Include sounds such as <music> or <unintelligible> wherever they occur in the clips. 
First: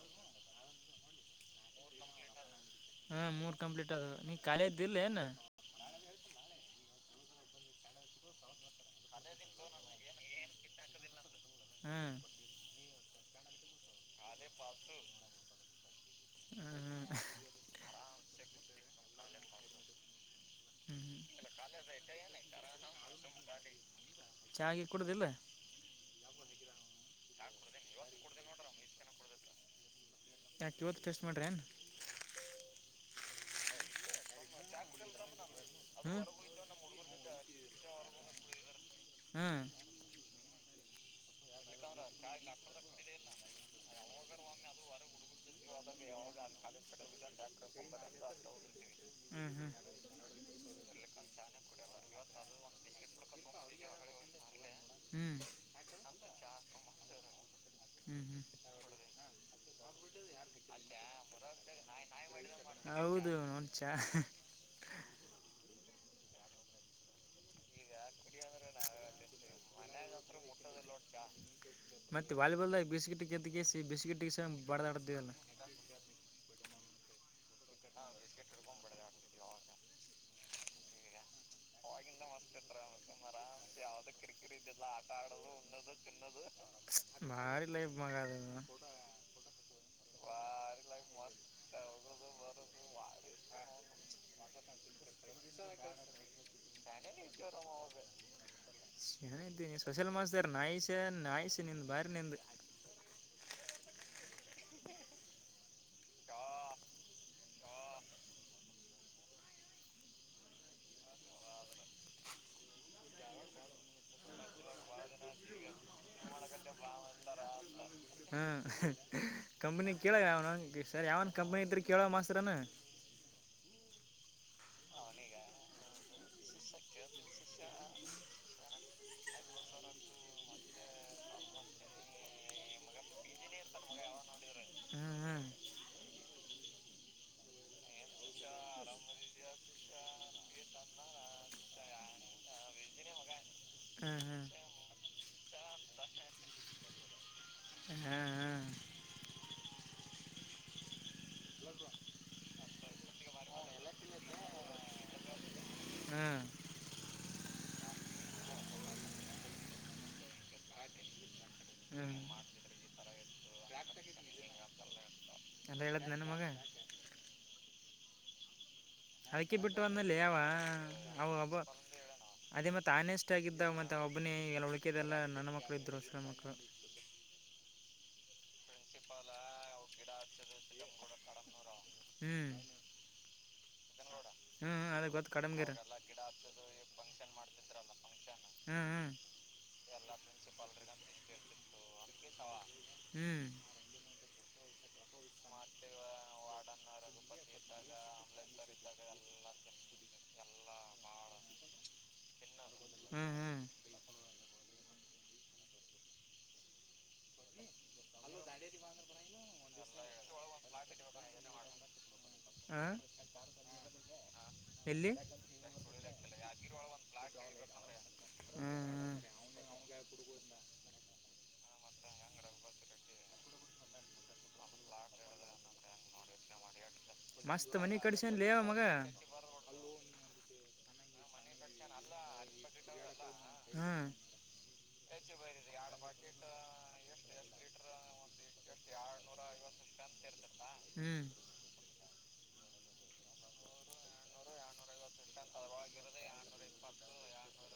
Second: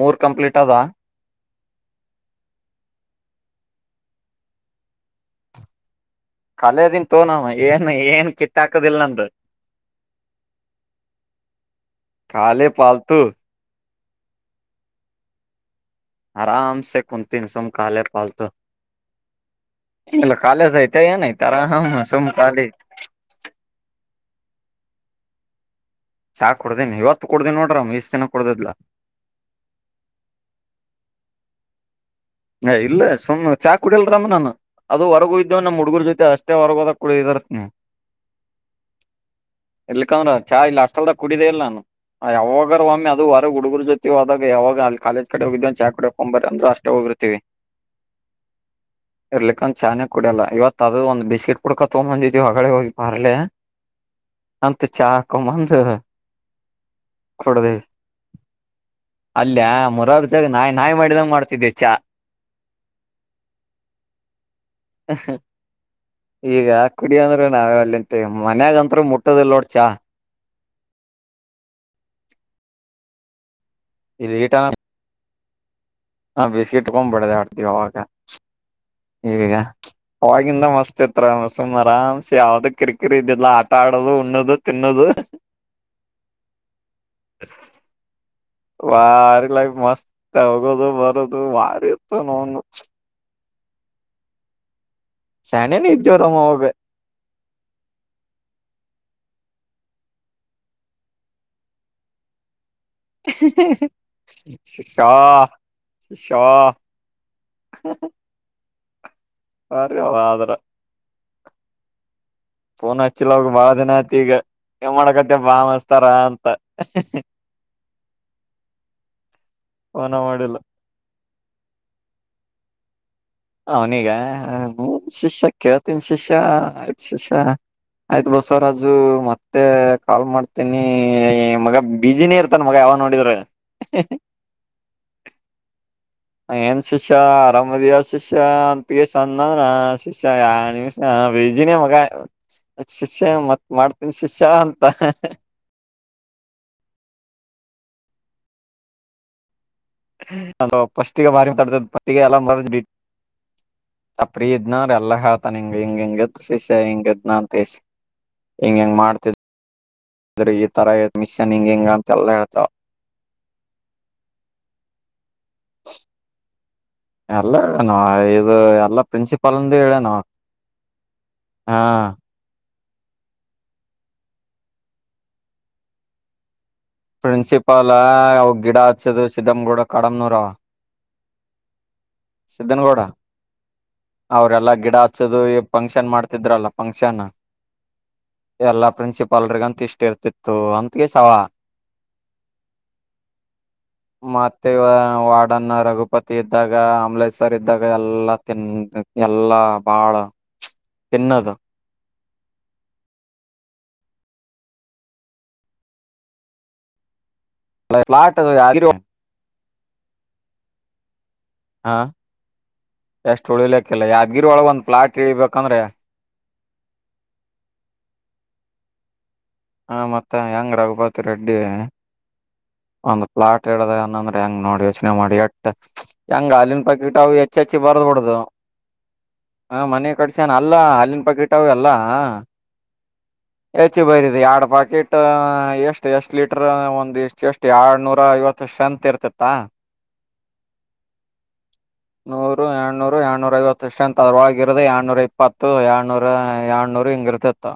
ಮೂರ್ ಕಂಪ್ಲೀಟ್ ಅದಾ. ಹಾ ಮೂರ್ ಕಂಪ್ಲೀಟ್ ಅದ ನೀ <unintelligible> ಏನ್ ಕಾಲದನ್ ತೋ ನವು ಏನ್ ಏನ್ ಕಿತ್ತ ಹಾಕದಿಲ್ಲ ನಂದು ಹ್ಮ್ <inaudible> ಅದೇ ಪತು <unintelligible> ಆರಾಮ ಸೆ ಕುುಂತೀನ್ ಸುಂಕ <unintelligible> ಕಾಲೇಜು ಆಯ್ತಾ ಹ್ಮ್ ಏನಾಯ್ತು ಆರಾಮ್ ಸುಮ್ಕ ಖಾಲಿ ಕೊಡದಿಲ್ಲ ಚಾಕ್ ಕುಡ್ದನಿ ಇವತ್ತು ಕುಡ್ದಿ ನೋಡ್ರ್ ಇಷ್ಟ್ ಜನ ಕುಡದ್ <unintelligible> ಕ್ಯುವತ್ ಟಸ್ಟ್ಮೆಟ್ನ್ <unintelligible> ಸುಮ್ಮ್ ಚಾ ಕುಡಿಲ್ರಾಮ್ ನಾನ ಅದು ಹೊರಗೂ ಇದ್ದ <unintelligible> ಇ ನಮ್ಮ ಹುಡುಗರ ಜೊತೆ ಹ್ಮ್ ಅಷ್ಟೇ ಹೊರಗೋದ ಕೂಡ ಇದರತ್ ನೀ ಹ್ಮ್ ಎಲ್ಕಂದ್ರ ಚಾ ಇಲ್ಲ ಲ ಅಷ್ಟಟಲ್ದ ಕುಡಿದೆೇ ಇಲ್ಲ ನಾನು ಅಯ್ಯಾ ಹೋಗರ ಒಮ್ಮೆ ಅದು ಹುಡುಗರು ಜೊತೆ ಹದಾಗ ಯಾವಾಗ ಅಲ್ಲಿ ಕಾಲೇಜ್ ಕಡೆ ಹೋಗಿದ್ದವ ಚಾ ಕಡೆೋಗಕೊಂಬರ ಅ್ರ ಅಷ್ಟೇ ಹೋಗಿತಿ <unintelligible> ಹ್ಮ್ ಹ್ಮ್ ಇರ್ಲಿಕ್ಕಂದ ಚಾನೇ ಕುಡಿಯಲ್ಲ ಇವತ್ ಅದು ಒಂದ ಬಿಸ್ಕಿಟ್ ಕುಡ್ಕೊತ್ಗ ಬಂದಿದೀವಿ ಹೊಗಳ ಹೋಗಿ ಬಾರ್ಲೆ ಅಂತ ಚಾ ಹ್ಮ್ ಹಾಕೊಂಬಂದ ಕೊಡದೇವಿ ಹ್ಮ್ ಹ್ಮ್ ಅಲ್ಲಿಯ ಮೂರಾರ <unintelligible> ನಾಯಿ ನಾಯಿ ಮಾಡಿದಂಗ ಮಾಡ್ತಿದ್ದೆ ಚಾ <unintelligible> ಹೌದು ನೋಡ್ಚಾ <unintelligible> ಈಗ ಕುಡ ಅಂದ್ರೆ ನಾವೆ ಅಲ್ಲಿಂತ ಮನೆ ಗಂತು ಮುಟ್ಟದಲ್ ನೋಡ್ ಚಾ <unintelligible> ಮತ್ತೆ ವಾಲಿಬಾಲ್ ಬಿಸಟ್ ದ್ದ <unintelligible> ಈ ಬಿಸಿಗೆಟಿಗೆ ಸ ಬದಡತದಲ್ಲ ಹಾ ಬಿಸ್ಕಿಟ್ಕೊಂಡ್ಬಡಿದೆ ಹೊಡ್ತವಿ ಅವಾಗ ಈವಗ ಅವವಾಗಿಂದ ಮಸ್ತ್ ಇತ್ರ ಸುಮ್ ಆರಾಮ್ಸ ಯಾವ್ದ ಕಿರಿಕಿರಿ ಇದಾ <unintelligible> <unintelligible> ಲೈಫ್ ವಾರಿಗ್ ಲೈ ಮಸ್ತ್ ಹೋಗೋದು ಬರೋದು ವಾರಿ ಇತ್ತು ನೋ <unintelligible> <unintelligible> ಶಣ ನೀ ಜರಾಮ ಹೋಗ ಚನ ಇದ್ದೀನಿ ಸೊಸಲ್ ಮಾಸ್ದರ್ ನಾಯಸ ನಾಯಸ ನಿಂದ ಬಾರಿ ನಿಂದ <unintelligible> <unintelligible> ಶ ಶಾಶಾ ಸರಿ ಆದ್ರ <unintelligible> ಫೋನ್ ಹಚ್ಚಿಲ್ಲ ಬಹಳ ದಿನ ಆತಿ ಈಗ ಮಾಡಕತ್ತ ಬಾ ಮಸ್ತಾರ ಅಂತ ಹ್ಮ್ ಕಂಪ್ನಿ ಕೇಳ ಫೋನೆ ಅವನ ಮಾಡಿಲ್ಲ ಸರ್ ಯಾವನ್ ಕಂಪ್ನಿ ಇದ್ದ್ರ ಕೇಳೋ ಮಾಸ್ರನಾ ಅವನಗ ಶಿಷ್ಯ ಕೇಳ್ತನ್ ಶಿಷ್ಯ ಆಯ್ತು ಶಿಷ್ಯ ಆಯ್ತು ಬಸವರಾಜು ಮತ್ತೆ ಕಾಲ್ ಮಾಡ್ತೀನಿ ಮಗ ಬಿಜಿನೇ ಇರ್ತಾನ ಮಗ ಯಾವ ನೋಡಿದ್ರ <unintelligible> ಹ್ಮ್ ಹ್ಮ ಏನ್ ಶಿಷ್ಯ ಆರಾಮದಿಯ ಶಿಷ್ಯ ಶ <unintelligible> ಅಂತಗೆಂದ ಶಿಷ <unintelligible> ಯ ನಿಮಿಷ ವೇಜಿನ ಮ <unintelligible> ಶಿಷ್ಯ ಮತ್ತೆ ಮಾಡ್ತೀನ್ ಹ್ಮ್ ಶಿಷ್ಯ ಹ್ಮ್ ಅಂತ ಹಾಂ ಹಾ ಅ ಪಸ್ <unintelligible> ಗೆ ಮಾರಿ ಮಾತಾಡತ ಪಟ್ಟಿಗೆ ಎಲ್ಲ ಮರದ್ ಬಿಟ್ಟ ಅಪ್ರ ಇದ್ನ್ರ ಎಲ್ಲ ಹತ <unintelligible> <unintelligible> ನಂಗ ಹೆಂಗ ಹೆಂಗ ಹ್ಮ್ ಶೇಷ್ಯ ಹೆಂಗ ನನ್ ಹಿಂಗ ಹೆಂಗ್ ಮಾಡ್ತಿದ್್ರ <unintelligible> ಈ ತರ ಇ ಮಿಶನ್ ಹಿಂಗ ಹಿಂಗ ಅಂತೆ ಎಲ್ಲಾ ಹೇಳ್ತಾವ ಎಲ್ಲ ಹೇಳಿದ್ ಏನುಮಗ ಅಲ್ಲ ನಾ ಇದು ಎಲ್ಲಾ ಪ್ರಿನ್ಸಿಪಾಲ್ ಅದಕಿ ಅಂದ ಬಿಟ್ಟು ಹೇಳೇನವ ಅಂದಲ್ಲಿ ಅವ ಅಬ್ಬ ಹಾ ಅದೇ ಮತ್ತೆ ತಾನೇ ಇಷ್ಟಗಿದ್ದ ಮತ್ತು ಒಬ್ಬನಿ ಎಲ್ಲ ಉಳಕೆದೆಲ್ಲ ನನ್ನ ಮಕ್ಕಳು ಇದ್ದರು ಹಸರ ಮಕ್ಕಳು ಪ್ರಿನ್ಸಿಪಲ್ ಅವ ಗಿಡ ಹಚ್ಚದು ಸ್ಧಂ್ ಕೂಡ ಕಡಮ್ನೂರ ಹ್ಮ್ ಸಿಿದ್ದನಗೌಡ ಅವ್ರಲ್ಲಾ ಹ್ಮ್ ಗಿಡ ಅದ ಗೊತ್ತು ಹಚ್ಚದು ಕಡಮಗಿರ ಫಂಕ್ಷನ್ ಮಾಡ್ತಿದ್ರಲ್ಲ ಫಂಕ್ಷನ್ ಹ್ಮ್ ಎಲ್ಲಾ ಪ್ರಿನ್ಸಿಪಾಲ್ರಿಗಂತ ಇಷ್ಟ ಇರ್ತಿತ್ತು ಅಂತಗೆ ಸವಾ ಹ್ಮ್ ಹ್ಮ್ ಮತ್ ಮತ್ತ ವಾಡನ್ನ ರಘುಪತಿ ಇದ್ದಾಗ ಕಮಲೇಶ್ವರ್ ಇದ್ದಾಗ ಎಲ್ಲಾ ತಿನ್ ಎಲ್ಲಾ ಬಾಳ ತಿನ್ನದು ಹ್ಮ್ ಹ್ಮ್ ಪಾಟ್ ಎಡಿ ರೂಮ್ <unintelligible> <unintelligible> <inaudible> ಹಾ ಹ ಎಷ್ಟ ಉಳಿಲಿಕ್ಕೆಿಲ್ಲ ಯಾದ್ಗಿರ ಒಳಗ ಒಂದ ಎಲ್ಲಿ ಪ್ಲಾಟ್ ಇಳಿಬೇಕಂದ್ರೆ <unintelligible> ಹ್ಮ್ ಹ್ಮ ಹ ಮತ್ತೆ ಹೆಂಗ್ ರಘುಪತಿ ರೆಡ್ಡಿ ಒಂದು್ ಪ್ಲಾಟ್ ಹೇಳ್ದ ಅಂದ್ರೆ ಹೆಂಗ್ ನೋಡಿ ಯೋಚನೆ ಮಾಡಿ ಎಟ್ಟ ಹೆಂಗ ಅಾಲನ್ ಪಕಿಟ್ ಅವು ಹೆಚ್ಚ ಮಸ್ತ್ ಹೆಚ್ಚಿ ಮನಿ ಬರ್ದ್ ಬಿಡ್ದ ಕಡಿಸನ್ ಲೇ ಮಗ ಹ ಮನೆ ಕಡಸ ಅಲ್ಲ ಹ ಅಲ್ಲಿನ ಪಕೀಟವು ಎಲ್ಲಾ ಹೆಚ್ಚು ಹ್ಮ್ ಬೈರಿತಿ ಎರಡ್ ಪಾಕೆಟ್ ಎಷ್ಟ್ ಎಷ್ಟ ಲೀಟರ್ ಒಂದ ಇಷ್ಟ ಎಷ್ಟು ಎರಡ್ನೂರ ಐವತ್ತುಷ್ಟಂತ ಇರ್ತಿತ್ತ ಹ್ಮ್ ನೂರು ಎಏನೂರು ಎರನೂರ ಐವತ್ತುಷ್ಟು ಅಂತ ಅದವಾಗಿರದ ಏನೂರ ಇಪ್ಪತ್ತು ಎರನೂರ ಏಳ್ನೂರು ಹಿಂಗಿರ್ತಿತ್ತು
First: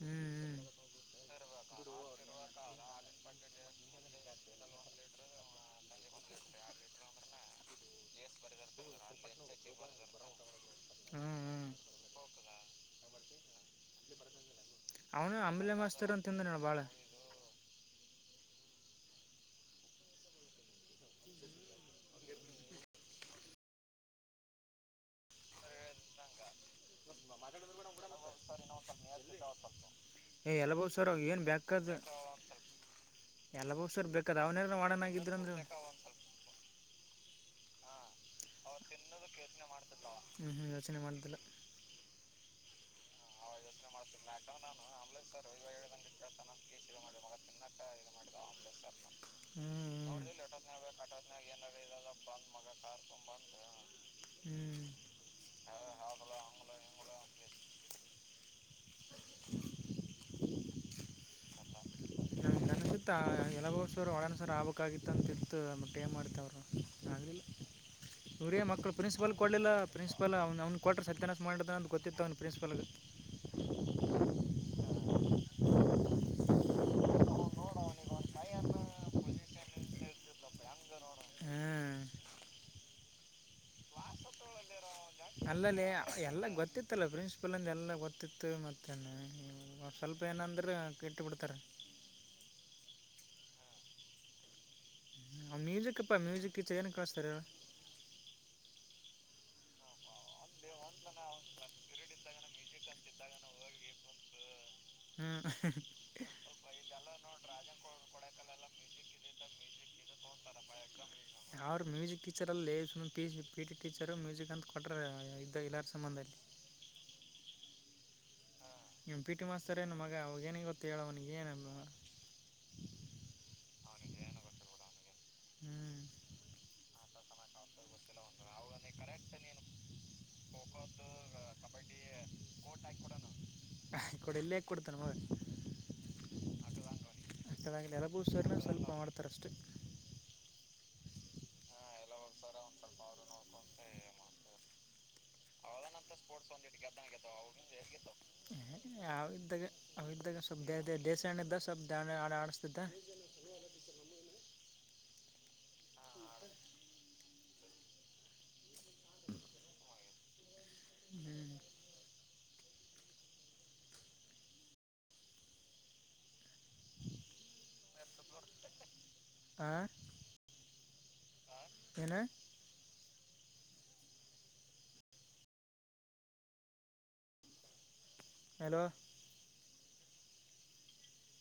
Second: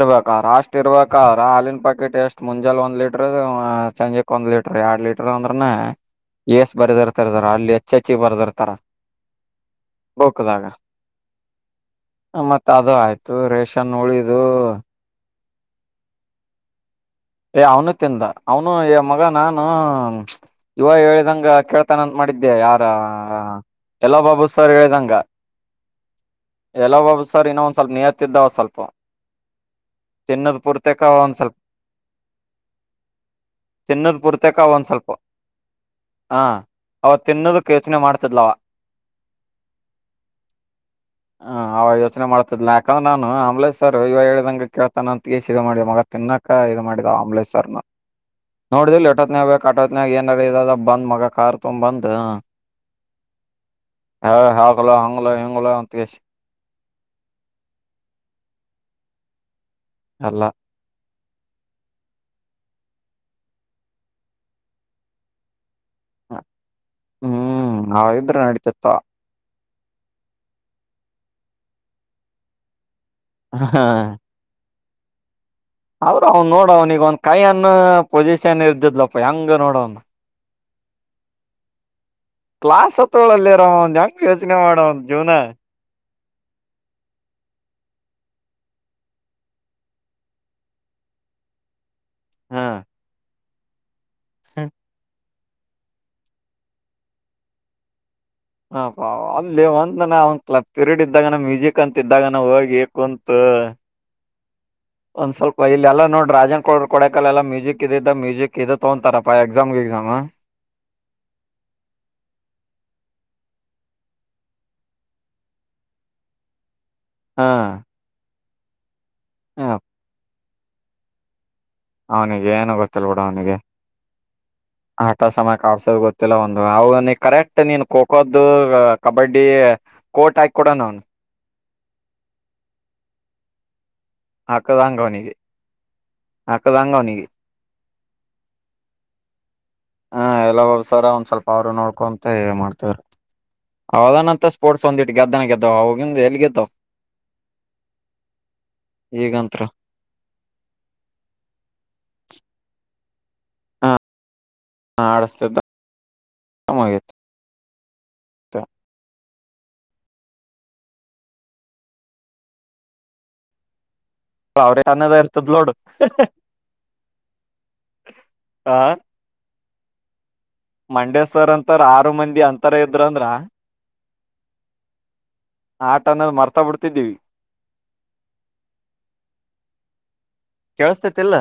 ಹ್ಮ್ ರ ಹ್ಮ್ ಅಷ್ಟ್ ಇರ್ಬ ಹಾಲನ್ ಪ್ಯಾಕೆಟ್ ಎಷ್ಟು ಮುಂಜಲ್ೆ ಒಂದ್ ಲೀಟರ್ ಸಂಜೆಕ್ ಒಂದ್ ಲೀಟರ್ ಎರಡ್ ಲೀಟರ್ ಅಂದ್ರನ ಎಸ್ ಬರದಿ ಇರ್ತರ್ತಾರ ಅಲ್ಲಿ ಹೆಚ್ ಹೆಚ್ಿ ಬರ್ದಿರ್ತಾರ ಬಕ್ದಾಗ ಹ್ಮ್ ಹ್ಮ್ ಮತ್ತ ಅದು ಆಯ್ತು ರೇಷನ್ ಉಳಿದ ಹ ಅವನ ಅಂಬೇಲೆ ಮಾಸ್ತರ್ ಅಂತಂದ್ರ ನ ಭಾಳ ಏ ಅವ್ನು ತಿಂದ ಅವನು ಮಗ ನಾನು ಯುವ ಹೇಳಿದಂಗ ಕೇಳ್ತಾನಂತ ಮಾಡಿದ್ದೆ ಯಾರ ಎಲ್ಲೋ ಬಾಬು ಸರ್ ಹೇಳಿದಂಗ ಎಲ್ಲ ಒಬ ಸರ್ ಇನ್ನ ಒಂದ್ ಸ್ವಲ್ಪ ನೀತ್ತಿದ್ದ ಒ ಸ್ವಲ್ಪ ತಿನ್ನದ್ ಪೂರ್ತಕ ಒಂದ್ ಸ್ವಲ್ಪ ಎಲ್ಲ ಬೋಸರ್ ತಿನ್ನದ್ ಬೇಕಾದ ಪೂರ್ತಕ ಅವನಾರ ಒಂದ್ ಸ್ವಲ್ಪ ಮಾಡಡನಾಗಿದ್ರಂದ ತಿನ್ನೋದಕ್ಕೆ ಯೋಚನೆ ಮಾಡ <unintelligible> ಹ್ಮ್ ಯೋಚನೆ ಮಾಡುದಿಲ್ಲ ಲ್ಲಾಕನ್ನ ಆಂಬ್ಲ್ ಸರ್ ಇವ ಹೇಳಂಗೆ ಕೇಳ್ತಾನ ಅಂತ ಇ ಮಾಡ ಮಗ ತಿನ್ನಕ್ಕ ಇದು ಮಾಡ ಆಂಬ್ಲೇಶ್ವರ್ನ ನೋಡಿದಿ ಎಟತ್ನಾಗ ಬೇಕಕ್ ಹ್ಮ್ ಅಟತ್ನಯಾಗ ಹ್ಮ್ ಏನ್ಡ ಅದ ಬಂದ್ ಮಗ ಕಾರ್ ತೊ್ ಬಂದ ಹಗ್ಲ ಹಂಗ್ಲ ಹಂಗಲ ಅಂತ ಅಲ್ಲ ನನ ಗೊತ್ತು ಇನ್ನೊಬ ಸರ್ ಒಳನ ಸರ್ ಆಗ್ಬೇಕಾಗಿತ್ತು ಅಂತಿತ್ತು ಮತ್ತ ಟೇ ಮಾಡ್ತವರು ಆಗಲಿಲ್ಲ ಹ್ಮ್ ಆ ಇದ್ರ ಇವರೇ ನಡೀತಿತ್ತ ಮಕ್ಕಳು ಪ್ರಿನ್ಸಿಪಲ್ಗೆ ಕೊಡಲಿಲ್ಲ ಪ್ರಿನ್ಸ್ಪಲ್ ಅವನವನ ಕೊಟ್ರ ಸತ್ಯಾನಾಸ ಮಾಡ್ದಾನ ಅಂದು ಗೊತ್ತತ್ತು ಅವನಗ ಪ್ರಿನ್ಸ್ಪಲ್ಗೆ ಹಾ ಆದ್ರೂ ಅವನ್ ನೋಡ ಅವ್ನ ಈಗ ಒಂದ ಕೈ ಅನ್ನು ಪೊಸಿಷನ್ ಇದ್ದಿದಪ್ಪ ಹೆಂಗ ನೋಡವನ್ ಹ್ಮ್ ಕ್ಲಾಸ್ ಹತ್ತಲ್ಲರಮ್ಮ ಒಂದ್ ಹೆಂಗ ಯೋಚನೆ ಮಾಡಂದು ಅಲ್ಲಲೇ ಎಲ್ಲ ಗೊತ್ತಿತ್ತಲ್ಲ ಪ್ರಿನ್ಸಿಪಲಂದ ಎಲ್ಲ ಗೊತ್ತಿತ್ತು ಮತ್ತೇನು ಸ್ವಲ್ಪ ಏನಂದ್ರೆ ಕೆಟ್ಟು ಬಿಡ್ತಾರೆ ಹಾ ಹ್ಮ ಮ್ಯೂಜಿಕ್ಪ್ಪಾ ಮ್ಯೂಜಿಕ್ ಚೈನ್ ಕಳಿಸ್ತಾರೇನ್ ಹಾ ಅಪ್ಪ ಅಲ್ಲೇ ಒಂದಾನ ಕ್ಲಬ್ ಪಿರಿಯಡ್ ಇದ್ದಾಗ ನ ಮ್ಯೂಸಿಕ್ ಅಂತ ಇದಿದ್ದಾಗ ನ ಹೋಗಿ ಕುಂತು ಒಂದ್ ಹ್ಞೂ ಸ್ವಲ್ಪ ಇಲ್ಲೆಲ್ಲಾ ನೋಡ್ರ ರಾಜನ್ ಕೊಡರು ಕೊಡಕಲ್ಲ ಎಲ್ಲ ಮ್ಯೂಸಿಕ್ ಇದಿದ್ದ ಮ್ಯೂಸಿಕ್ ಇದೆ ತಗೊತಾರಪ್ಪ ಪ ಎಕ್ಸಾಮ್ಗೆ ಎಕ್ಸಾಮಾ ಯಾರ ಮ್ಯೂಸಿಕ್ ಟೀಚರಲ್ಲಿ ಸುಮ್ಮ ಪಿ ಟಿ ಟೀಚರು ಮ್ಯೂಸಿಕ್ ಅಂತ ಕೊಟ್ಟ್ರ ಇದ್ದ ಇಲ್ಲಾರ ಸಂಬಂಧಅಲ್ಲಿ ಹಾ ಇವ್ನು ಪಿ ಟಿ ಮಾಸ್ತರ ಏನ್ ಮಗ ಏನಿ ಗೊತ್ತ ಹೇಳವನಿಗೆ ಏನ ಅವನಿಗೆ ಏನು ಗೊತ್ತಿಲ್ಲ ಬಿಡ್ ಅವನಿಗೆ ಆಟ ಸಮಯ ಆಡ್ಸೋದು ಗೊತ್ತಿಲ್ಲ ಒಂದು ಅವನ ಕರೆಕ್ಟ್ ನೀನ್ ಖೋ ಖೋದು ಕಬಡ್ಡಿ ಕೋಟ್ ಹಾಕಿ ಕೊಡಾನ ಅವನು ಕೊಡು ಇಲ್ಲೇ ಕೊಡ್ತಾನೆ ಹಕದಾಂಗ ಮಗ ಅವನಿಗೆ ಹಕದಂಗ ಅವನಿಗೆ <unintelligible> ಹಾ ಎಲ್ಲ ಸರ್ ಒಂದ್ ಸ್ವಲ್ಪ ಅವರು ನೋಡ್ ಅವದಾನಂತ ಸ್ಪೋರ್ಟ್ಸ್ ಒಂದಿಟ್ಟು ಗೆದ್ದನ ಗೆದ್ದಾವ ಅವಗಿಂದ ಎಲ್ಲಿ ಗೆದ್ದಾವ ಅವ ಈಗಂತ್ರ ಇದಾಗೆ ಅವ ಇದಾಗೆ ಸ್ವಲ್ಪ್ ದಾನೆ ಆಡಿಸಿದ <unintelligible> ಹಾ ಆಡಸ್ತಿದ <unintelligible> <unintelligible> ಅವ್ರೇ ಅನ್ನದ ಇರ್ತದ ನೋಡು ಆ ಮಂಡ್ಯ ಸರ್ ಅಂತ ಅಂತ ಆರು ಮಂದಿ ಅಂತರ ಇದ್ರರು ಅಂದ್ರ ಆಟ ಅನ್ನೋದು ಮರ್ತಾ ಬಿಡ್ತಿದ್ದೀವಿ ಹಲೋ ಕೇಳಿಸತೈತಿಲ್ಲ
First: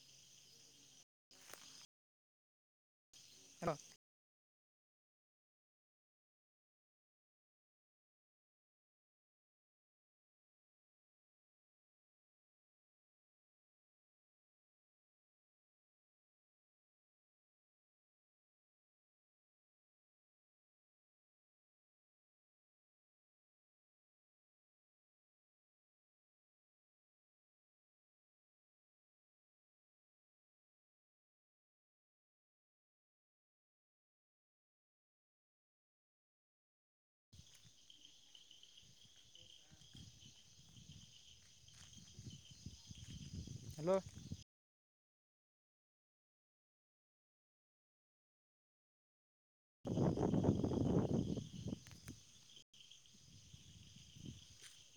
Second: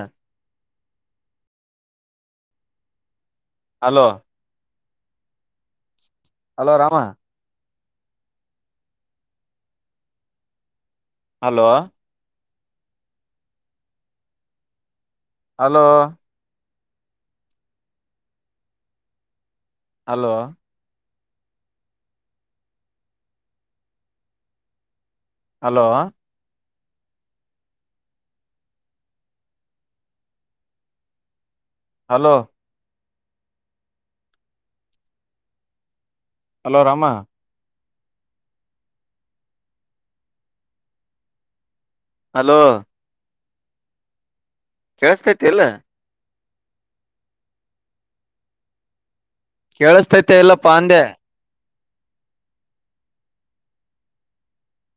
hello hello Rama hello hello hello hello hello hello Rama hello hello ಕೇಳಸ್ತೈತಿ ಇಲ್ಲ ಕೇಳಸ್ತೈತೆ ಎಲ್ಲಪ್ಪಾ ಅಂದೆ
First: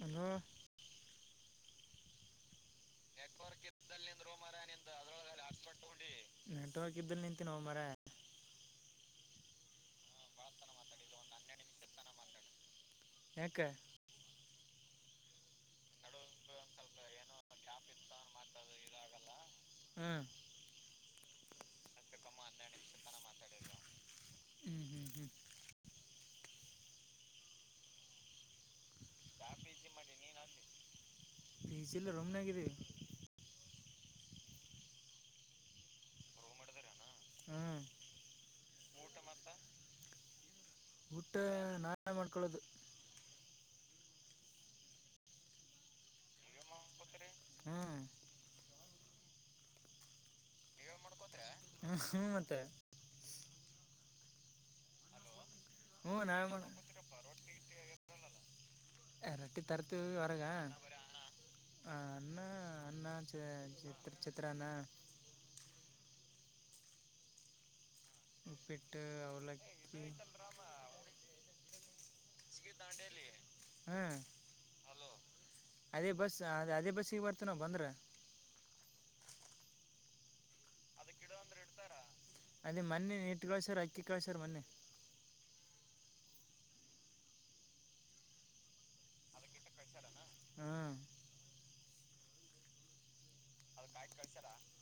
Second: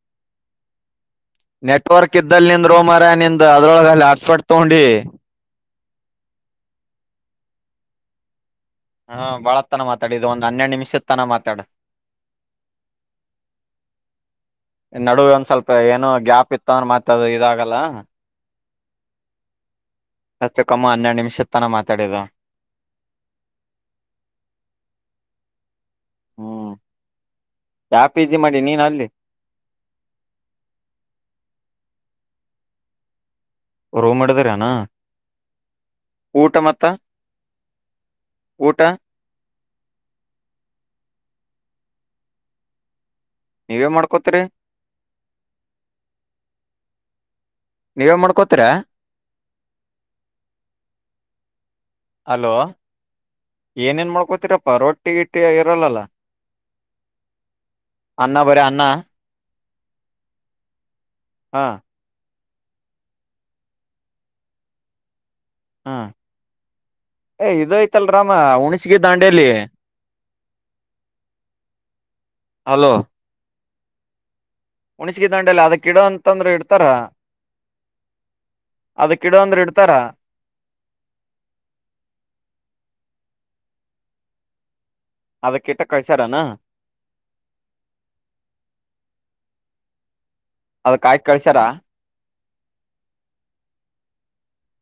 <unintelligible> ನೆಟ್ವರ್ಕ್ ಇದ್ದಲ್ ನಿಂದ್ ರೋಮ್ ನಿಂದ ಅದ್ರೊಳಗೆ ಅಲ್ಲಿ ಹಾಟ್ ಸ್ಪಾಟ್ ತಗೊಂಡಿ ನೆಟ್ವರ್ಕ್ ಇದ್ದಲ್ಲಿ ನಿಂತೀನೋ ಮಾರಾಯ ಹಾ ಬಾಳ ತನ ಮಾತಾಡಿ ಇದು ಒಂದ್ ಹನ್ನೆರಡು ನಿಮಿಷದ ತನ ಮಾತಾಡ ಯಾಕ ನಡುವ ಒಂದ್ ಸ್ವಲ್ಪ ಏನೋ ಗ್ಯಾಪ್ ಇತ್ತನ್ ಮತ್ತ ಅದು ಇದಾಗಲ್ಲ ಹ್ಞೂ <unintelligible> ಹನ್ನೆರಡು ನಿಮಿಷದ ತಾನ ಮಾತಾಡದ ಹ್ಮ್ ಹ್ಮ್ ಹ್ಮ್ ಹ್ಮ್ ಯಾವ ಪಿ ಜಿ ಮಾಡಿ ನೀನ್ ಅಲ್ಲಿ ಪಿ ಜಿ ಇಲ್ಲ ರೂಮ್ನಗಿದೀವಿ ರೋಮ್ ಮಾಡದರೇನು ಊಟ ಮತ್ತ ಹ್ಮ್ ಊಟ <inaudible> ಊಟ ನಾವೇ ಮಾಡ್ಕೊಳ್ಳೋದು ನೀವೇ ಮಾಡ್ಕೋತರಿ ಹ್ಮ್ ನೀವೇ ಮಾಡ್ಕೋತೀರ ಹ್ಮ್ ಹ್ಮ್ ಹಲೋ ಮತ್ತೆ <inaudible> ಏನ್ ಏನ್ ಮಾಡ್ಕೊತ <unintelligible> ಇರಲ್ಲಲ್ಲ ಹ್ಞೂ ನಾವೇ ಮಾಡ <inaudible> ಅನ್ನ ಬರೆ ಅನ್ನ ಏ, ರೊಟ್ಟಿ ತರ್ತೀವಿ ಹೊರಗ ಹಾ ಆ, ಅನ್ನ ಅನ್ನ ಚಿತ್ರಾನ್ನ ಹಾ <inaudible> ಹೇ ಇದಾಯ್ತ <unintelligible> ಉಣಸಗ ಉಪ್ಪಿಟ್ಟು ದಾಂಡಲಿ ಅವಲಕ್ಕಿ ಹಲೋ ಹ್ಮ್ ಉಣಸಿಗೆ ದಂಡಲ್ಲಿ ಅದಕ್ಕಿಡ ಅದೇ ಬಸ್ ಅಂತಂದ್ರ ಅದೇ ಇಡ್ತಾರ ಅದೇ ಬಸ್ಸಿಗೆ ಬರ್ತೀವಿ ನಾವು ಬಂದ್ರೆ ಅದಕ್ಕಿಡ ಅಂದ್ರ ಇಡ್ತಾರ ಅದೇ ಮೊನ್ನೆ ಇತ್ತ್ ಕಳಸರ್ ಅಕ್ಕಿ ಕಳಸರ್ ಮೊನ್ನೆ ಅದಿಕ್ಕೆ ಇತ್ತ್ ಕಳ್ಸಾರಾನ ಹ್ಮ್ ಅದಿಕ್ಕೆ ಹಾಕಿ ಕಳ್ಸ್ಯಾರ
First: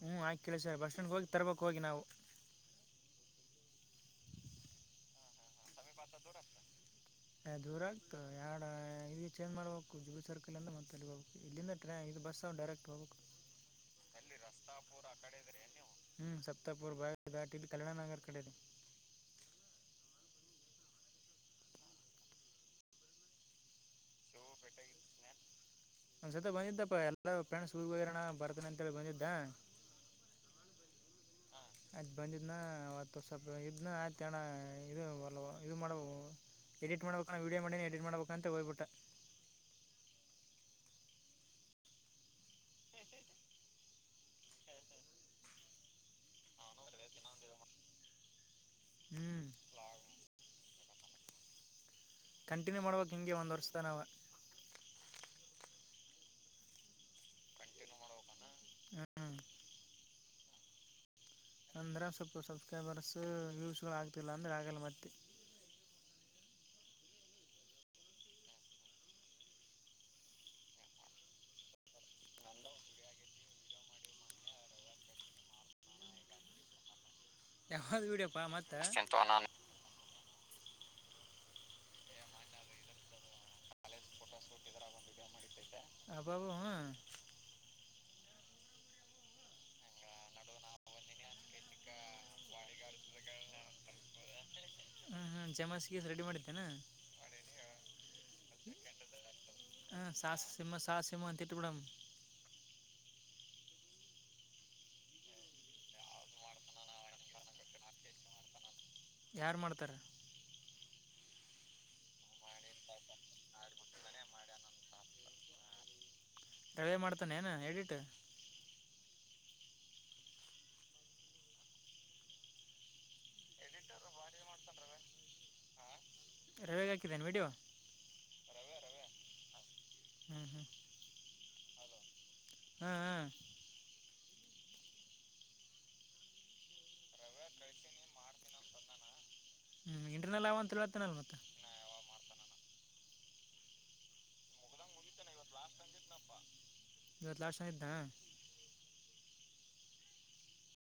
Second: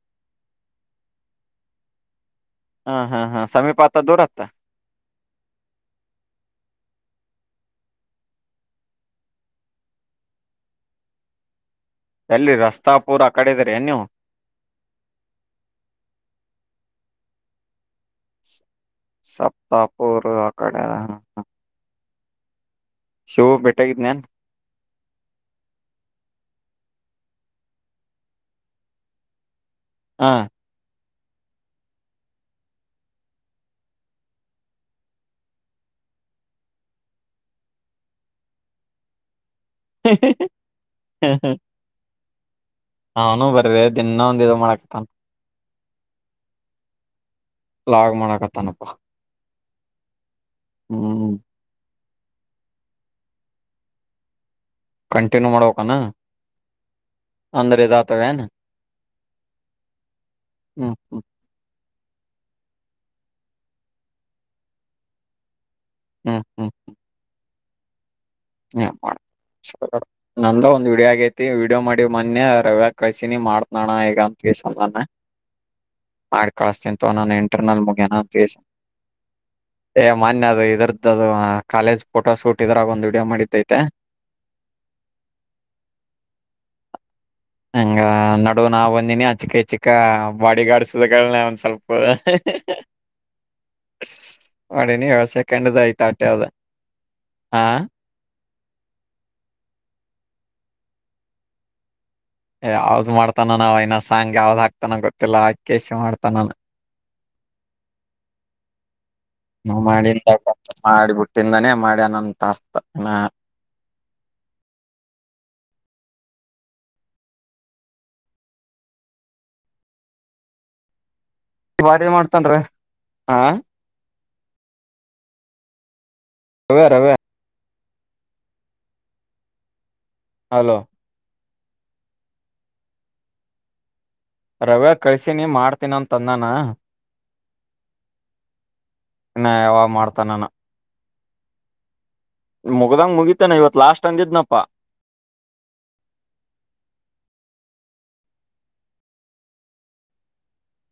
ಹ್ಮ್ ಹಾಕಿ ಕೇಳಸರ ಬಸ್ ಸ್ಟ್ಯಾಂಡ್ಗೆ ಹೋಗಿ ತರ್ಬಕ್ ಹೋಗಿ ನಾವು ಹಾ ಹಾ ಹಾ ಸಮೀಪ ಆತ್ತ ದೂರತ್ತ ಹಾ ದೂರ ಆಗ್ತು ಎರಡು ಚೇಂಜ್ ಮಾಡ್ಬೇಕು ಜುಗಿ ಸರ್ಕಲ್ ಅಂದ ಮತ್ತೆಬೇಕು ಇಲ್ಲಿಂದ ಟ್ರೈ ಇದು ಬಸ್ ಎಲ್ಲಿ ಡೈರೆಕ್ಟ್ ಹೋಗ್ಬೇಕು ರಸ್ತಾಪೂರಾ ಕಡೆದೀರಿ ನೀವು ಹ್ಮ್ <unintelligible> ಕಡೆ ಇದೆ ಸಪ್ತಾಪುರ್ ಕಡೆ ಹಾ ಹಾ ಶಿವು ಭೇಟಿಯಾಗಿದೇನು ಒಂದ್ ಸತ ಬಂದಿದ್ದಪ್ಪ ಎಲ್ಲ ಫ್ರೆಂಡ್ಸ್ ಊರಿಗೆ ಹೋಗರಣ್ಣ ಬರ್ತಾನ ಅಂತೇಳಿ ಬಂದಿದ್ದ ಹಾ. <inaudible> ಆಯ್ತು, ಬಂದಿದ್ದನ, ಅವತ್ತು, ಸ್ವಲ್ಪ ಇದನ್ನ ಆಯ್ತ ಅಣ್ಣ ಇದು ಒಲ್ಲ, ಇದು ಮಾಡು, ಎಡಿಟ್ ಮಾಡ್ಬೇಕಾನ, ವೀಡಿಯೋ, ಮಾಡನೇ ಎಡಿಟ್ ಮಾಡ್ಬೇಕಂತ ಹೋಗ್ಬಿಟ. <inaudible> ಹಾ, ಹಾ. <unintelligible> ನಾನು, ಹೊರಗಡೆ, ಇದೀನಿ, ನಾನು, ಏನುಮಾದಾಕುಕರುತ್ತನ. <inaudible> ಲಾಗ್, ಮಾಡಕತ್ತನ. <inaudible> ಹ್ಮ್.. <inaudible> ಹ್ಮ್.. <inaudible> ಕಂಟಿನ್ಯೂ, ಮಾಡ್ಬೇಕು, ಹಿಂಗೆ ಒಂದು ವರ್ಷದ ನಾವ. <inaudible> ಕಂಟಿನ್ಯೂ, ಮಾಡೋಕಣ, ಅಂದ್ರೆ, ಇಧ್ಯೈತವೇನು. <inaudible> ಹ್ಮ್.. <inaudible> ಹ್ಮ್, ಹ್ಮ್ಮ್. <inaudible> ಅಂದ್ರೆ, ಸ್ವಲ್ಪ ಸಬ್ಸ್ಕ್ರೈಬರ್ಸ್ ವ್ಯೂಸ್ಗಳುಾಗಗ್ತಿಲ್ಲ, ಅಂದರೆೆ, ಆಗಲ್ಲ ಮತ್ತೆ. <unintelligible> ಹ್ಮ, ಹ್ಮ್, ಹ್ಮ್. <inaudible> ಹ, ಹ ಮಾಡ ನಂದು, ಒಂದು, ಆಗೈತಿ ವಿಡಿಯೋ, ಮಾಡಿ, ಮೊನ್ನಯ ರವಿಗೆ, ಕಳ್ಸಿನಿ ಮಾಡ್ತನೋಣ, ಈಗ ಅಂತ ಸಾನ ಮಾಡಿ ಕಳಸ್ತ. <inaudible> ನಾನು, ನೆಟ್ಟರು ಬಗ್ಗೆ, ನನಗೆ, ಯಾವ್ದು ವೀಡಿಯೋಪ್ಪ ಎನ್ಯಾಡರುತ್ತಿಲಿಷಿ. ಮತ್ತೆ <inaudible> ಮಾನ್ಯ, ಅದು ಇದ್ರದ್ದದು, ಕಾಲೇಜೆಪೋಟೋಶೂಟ್, ಶೂಟ್ ಇದ್ರಾಗ ಒಂದು. <inaudible> ಫಿಲ್ನನಡಿತಾಥ. <inaudible> ಅಬ್ಬಾಬ, ಹು. <inaudible> ನಡು, ನಾವ್, ಬಂದಿನಿ, ಅಚಿಕ ಹೆಚ್ಚಿಕ, ಬಾಡಿಗಾರ್ಡ್ ಶಿಲೆಗಳು, ಒಂದ್ ಸ್ವಲ್ಪ. <inaudible> ನಡಿನಿ, ಹ್ಞೂ ಏಳ್ ಹ್ಞೂ ಸೆಕೆಂಡ್ದ, ಆಯ್ತ ಜಮಸ್ಗೀಸ್ ರೆಡಿ ಆಟ್ಯಾವದ ಹಾ. <inaudible> ಹ, ಸಾ, ಸಿ, ಸಾ, ಸಿಮ, ತಿಟುಬಡಾಮ. <inaudible> ಯಾವ್ದ್, ಮಾಡ್ತಾನ! ನಾವು, ಸಾಂಗ್ ಯಾವ್ದ್ ಹಾಕ್ತಾನ ಗೊತ್ತಿಲ್ಲಾ ಆಕೆಸ ಮಾಡ್ತಾನಾ. <inaudible> ಯಾರು ಹ, ಮಾಡ್ತಾರೆ ಮಾಡಿನಿ, ಸ್ವಲ್ಪ, ಸ್ವಲ್ಪ. <inaudible> ಮಾಡಿಬಿಟ್ಟಿಂದಾನೇ, ಮಾಡಿ, ಅನಂತ ಆಸ್ತ, ಹ್ಮ್ಮ್. <inaudible> ಕೆಳವೆ, ಮಾಡ್ತಾನೆ, ಏನು, ಎಡಿಟ್. <inaudible> ಬಾರಿ, ಮಾಡುತಾನೇರಿ? <inaudible> ರವ್ಯ ರವ್ಯ ರವಿಗೀಕಿಧಾನ, ವಿೆಡಿಯೋ. <inaudible> ಹಲೋ.. <inaudible> ಹಾ, ಹ. <unintelligible> ರವೆ, ಕಳ್ಸನೀ, ಮಾಡುತೀನಿಯಂಧನ್ನ. <inaudible> ಇನ್ನ, ಯಾವಾಗ, ಮಾಡ್ತಾನಾನ. <inaudible> ಇನ್ನೇನ್ ಮತ್ತೆ. <inaudible> ಮುಗದ್, ಮುಗಿತೇನು, ಇವತ್ತು, ಲಸ್ಟ್, ಅಂದೀ ನಪ್ಪ. <inaudible> ಇವತ್ತು, ಲಾಸ್ಟ್, ಅಂದಿಧಾನ. <inaudible>